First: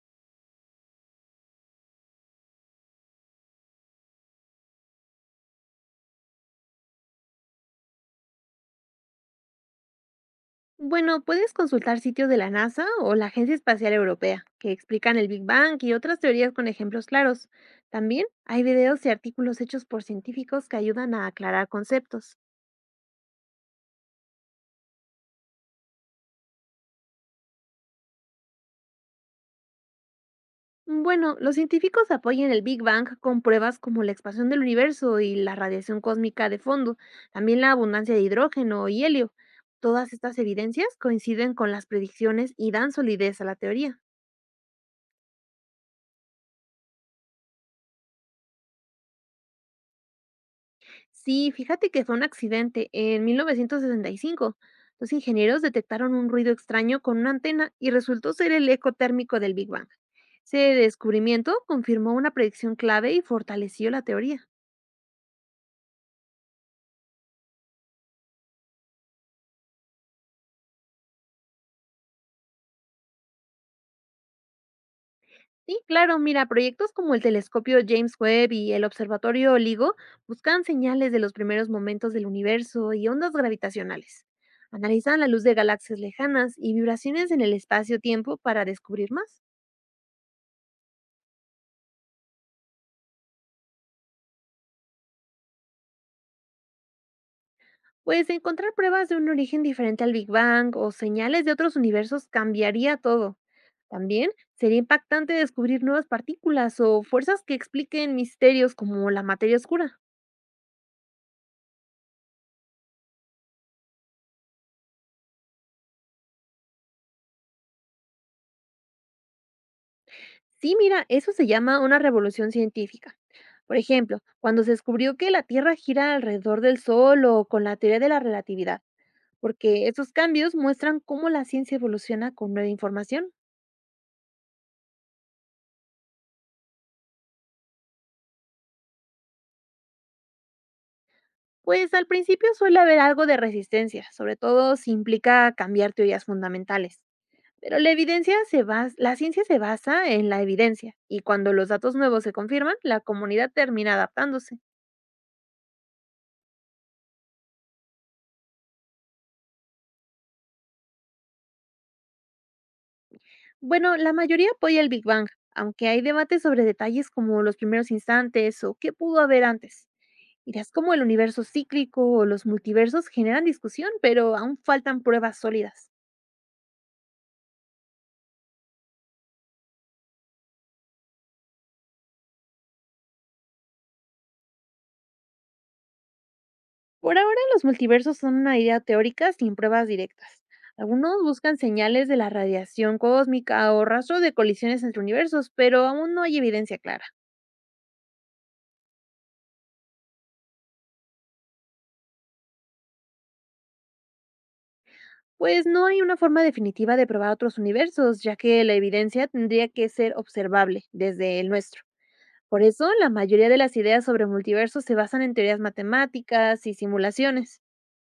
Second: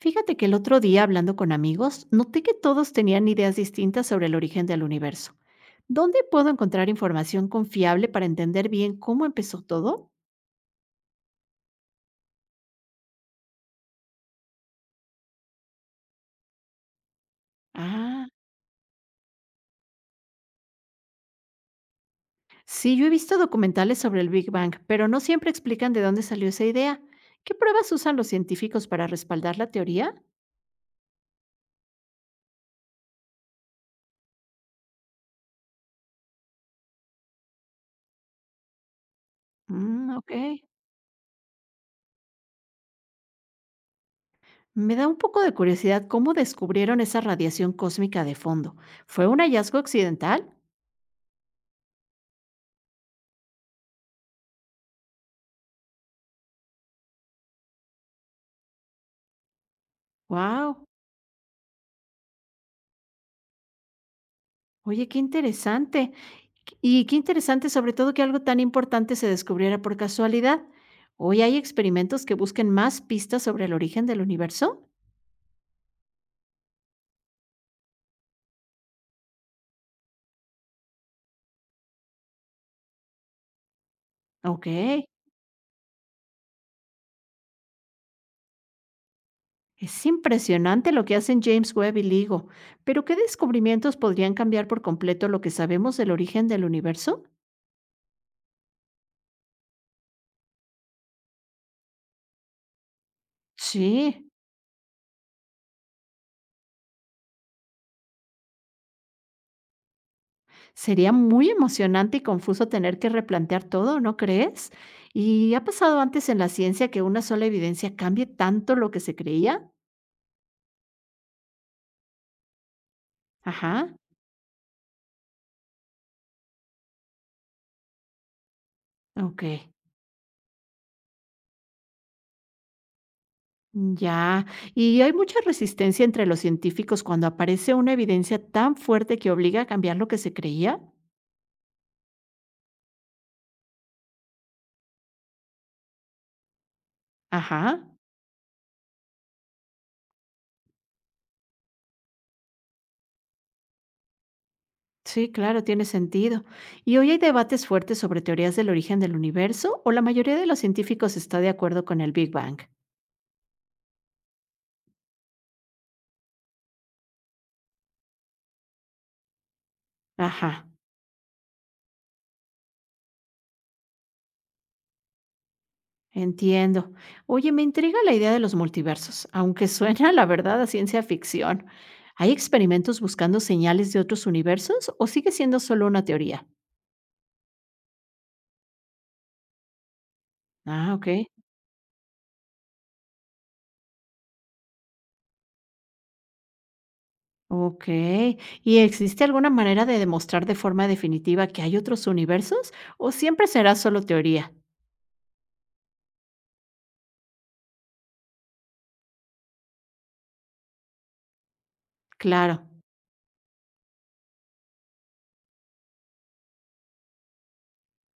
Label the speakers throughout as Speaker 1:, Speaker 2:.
Speaker 1: Fíjate que el otro día, hablando con amigos, noté que todos tenían ideas distintas sobre el origen del universo. ¿Dónde puedo encontrar información confiable para entender bien cómo empezó todo?
Speaker 2: Bueno, puedes consultar sitios de la NASA o la Agencia Espacial Europea, que explican el Big Bang y otras teorías con ejemplos claros.
Speaker 1: Ah,
Speaker 2: También hay videos y artículos hechos por científicos que ayudan a aclarar conceptos.
Speaker 1: sí, yo he visto documentales sobre el Big Bang, pero no siempre explican de dónde salió esa idea. ¿Qué pruebas usan los científicos para respaldar la teoría?
Speaker 2: Bueno, los científicos apoyan el Big Bang con pruebas como la expansión del universo y la radiación cósmica de fondo, también la abundancia de hidrógeno y helio.
Speaker 1: Mm,
Speaker 2: Todas
Speaker 1: ok.
Speaker 2: estas evidencias coinciden con las predicciones y dan solidez a la teoría.
Speaker 1: Me da un poco de curiosidad cómo descubrieron esa radiación cósmica de fondo. ¿Fue un hallazgo occidental?
Speaker 2: Sí, fíjate que fue un accidente. En 1965, los ingenieros detectaron un ruido extraño con una antena y resultó ser el eco térmico del Big Bang. Ese
Speaker 1: ¡Wow!
Speaker 2: descubrimiento confirmó una predicción clave y fortaleció la teoría.
Speaker 1: Oye, qué interesante. Y qué interesante, sobre todo, que algo tan importante se descubriera por casualidad. Hoy hay experimentos que busquen más pistas sobre el origen del universo.
Speaker 2: Sí, claro, mira, proyectos como el telescopio James Webb y el observatorio LIGO buscan señales de los primeros momentos del universo y ondas gravitacionales.
Speaker 1: Ok,
Speaker 2: Analizan la luz de galaxias lejanas y vibraciones en el espacio-tiempo para descubrir más.
Speaker 1: es impresionante lo que hacen James Webb y LIGO. Pero, ¿qué descubrimientos podrían cambiar por completo lo que sabemos del origen del universo?
Speaker 2: Pues encontrar pruebas de un origen diferente al Big Bang o señales de otros universos cambiaría todo.
Speaker 1: Sí,
Speaker 2: También sería impactante descubrir nuevas partículas o fuerzas que expliquen misterios como la materia oscura.
Speaker 1: sería muy emocionante y confuso tener que replantear todo, ¿no crees? ¿Y ha pasado antes en la ciencia que una sola evidencia cambie tanto lo que se creía?
Speaker 2: Sí, mira, eso se llama una revolución científica. Por
Speaker 1: Ajá.
Speaker 2: ejemplo, cuando se descubrió que la Tierra gira alrededor del Sol o con la teoría de la relatividad,
Speaker 1: Okey,
Speaker 2: porque esos cambios muestran cómo la ciencia evoluciona con nueva información.
Speaker 1: ya. ¿Y hay mucha resistencia entre los científicos cuando aparece una evidencia tan fuerte que obliga a cambiar lo que se creía?
Speaker 2: Pues al principio suele haber algo de resistencia, sobre todo si implica cambiar teorías fundamentales. Pero
Speaker 1: Ajá.
Speaker 2: la evidencia la ciencia se basa en la evidencia, y cuando los datos nuevos se confirman, la comunidad termina adaptándose.
Speaker 1: Sí, claro, tiene sentido. ¿Y hoy hay debates fuertes sobre teorías del origen del universo o la mayoría de los científicos está de acuerdo con el Big Bang?
Speaker 2: Bueno, la mayoría apoya el Big Bang, aunque hay debates sobre detalles como los primeros instantes o qué pudo haber antes.
Speaker 1: Ajá,
Speaker 2: Irás como el universo cíclico o los multiversos generan discusión, pero aún faltan pruebas sólidas.
Speaker 1: entiendo. Oye, me intriga la idea de los multiversos, aunque suena, la verdad, a ciencia ficción. ¿Hay experimentos buscando señales de otros universos o sigue siendo solo una teoría?
Speaker 2: Por ahora, los multiversos son una idea teórica sin pruebas directas.
Speaker 1: Ah, ok.
Speaker 2: Algunos buscan señales de la radiación cósmica o rastros de colisiones entre universos, pero aún no hay evidencia clara.
Speaker 1: Okey. ¿Y existe alguna manera de demostrar de forma definitiva que hay otros universos, o siempre será solo teoría?
Speaker 2: Pues no hay una forma definitiva de probar otros universos, ya que la evidencia tendría que ser observable desde el nuestro.
Speaker 1: Claro.
Speaker 2: Por eso, la mayoría de las ideas sobre multiversos se basan en teorías matemáticas y simulaciones.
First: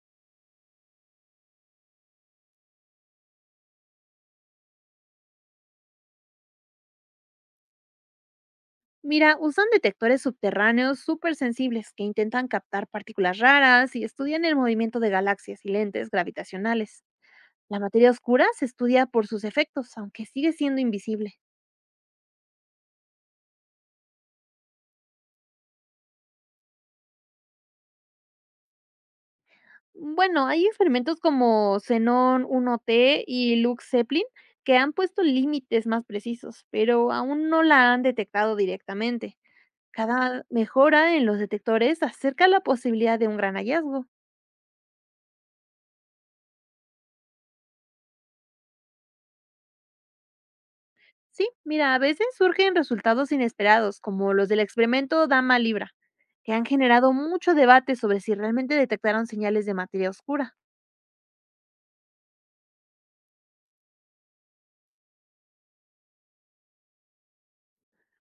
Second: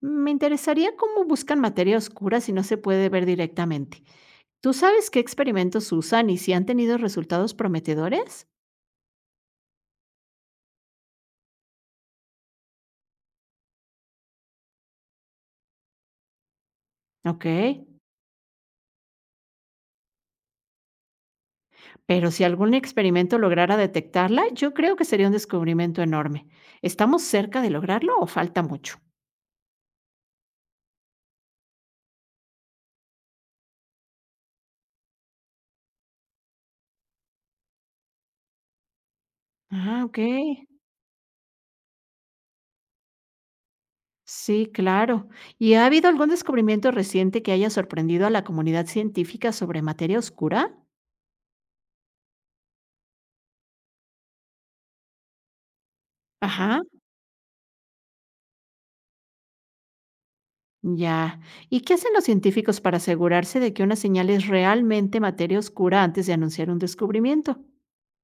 Speaker 1: Mm, me interesaría cómo buscan materia oscura si no se puede ver directamente. ¿Tú sabes qué experimentos usan y si han tenido resultados prometedores?
Speaker 2: Mira, usan detectores subterráneos súper sensibles que intentan captar partículas raras y estudian el movimiento de galaxias y lentes gravitacionales. La
Speaker 1: Okey.
Speaker 2: materia oscura se estudia por sus efectos, aunque sigue siendo invisible.
Speaker 1: Pero si algún experimento lograra detectarla, yo creo que sería un descubrimiento enorme. ¿Estamos cerca de lograrlo o falta mucho?
Speaker 2: Bueno, hay experimentos como Xenón 1T y Luke Zeppelin que han puesto límites más precisos, pero aún no la han detectado directamente.
Speaker 1: Ah,
Speaker 2: Cada
Speaker 1: okey.
Speaker 2: mejora en los detectores acerca la posibilidad de un gran hallazgo.
Speaker 1: Sí, claro. ¿Y ha habido algún descubrimiento reciente que haya sorprendido a la comunidad científica sobre materia oscura?
Speaker 2: Sí, mira, a veces surgen resultados inesperados, como los del experimento Dama Libra, que han
Speaker 1: Ajá,
Speaker 2: generado mucho debate sobre si realmente detectaron señales de materia oscura.
Speaker 1: ya. ¿Y qué hacen los científicos para asegurarse de que una señal es realmente materia oscura antes de anunciar un descubrimiento?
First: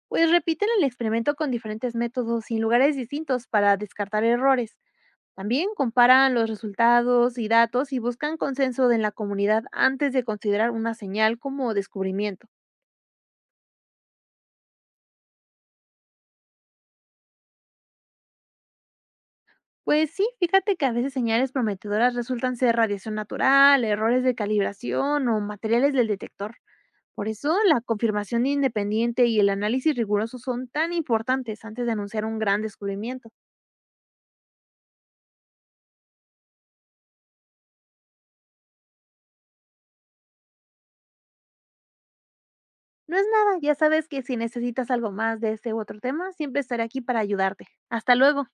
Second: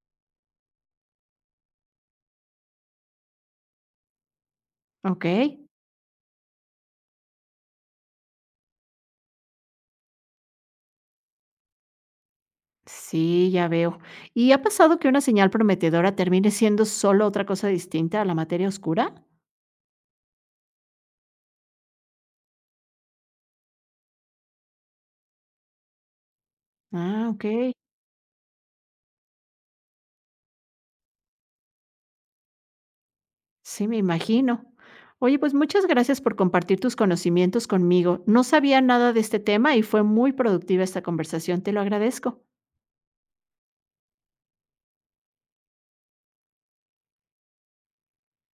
Speaker 2: Pues repiten el experimento con diferentes métodos y en lugares distintos para descartar errores.
Speaker 1: Ok,
Speaker 2: También comparan los resultados y datos y buscan consenso en la comunidad antes de considerar una señal como descubrimiento.
Speaker 1: sí, ya veo. ¿Y ha pasado que una señal prometedora termine siendo solo otra cosa distinta a la materia oscura?
Speaker 2: Pues sí, fíjate que a veces señales prometedoras resultan ser radiación natural, errores de calibración o materiales del detector.
Speaker 1: Ah,
Speaker 2: Por
Speaker 1: ok.
Speaker 2: eso la confirmación independiente y el análisis riguroso son tan importantes antes de anunciar un gran descubrimiento.
Speaker 1: Sí, me imagino. Oye, pues muchas gracias por compartir tus conocimientos conmigo. No sabía nada de este tema y fue muy productiva esta conversación. Te lo agradezco.
Speaker 2: No es nada, ya sabes que si necesitas algo más de este u otro tema, siempre estaré aquí para ayudarte. Hasta luego.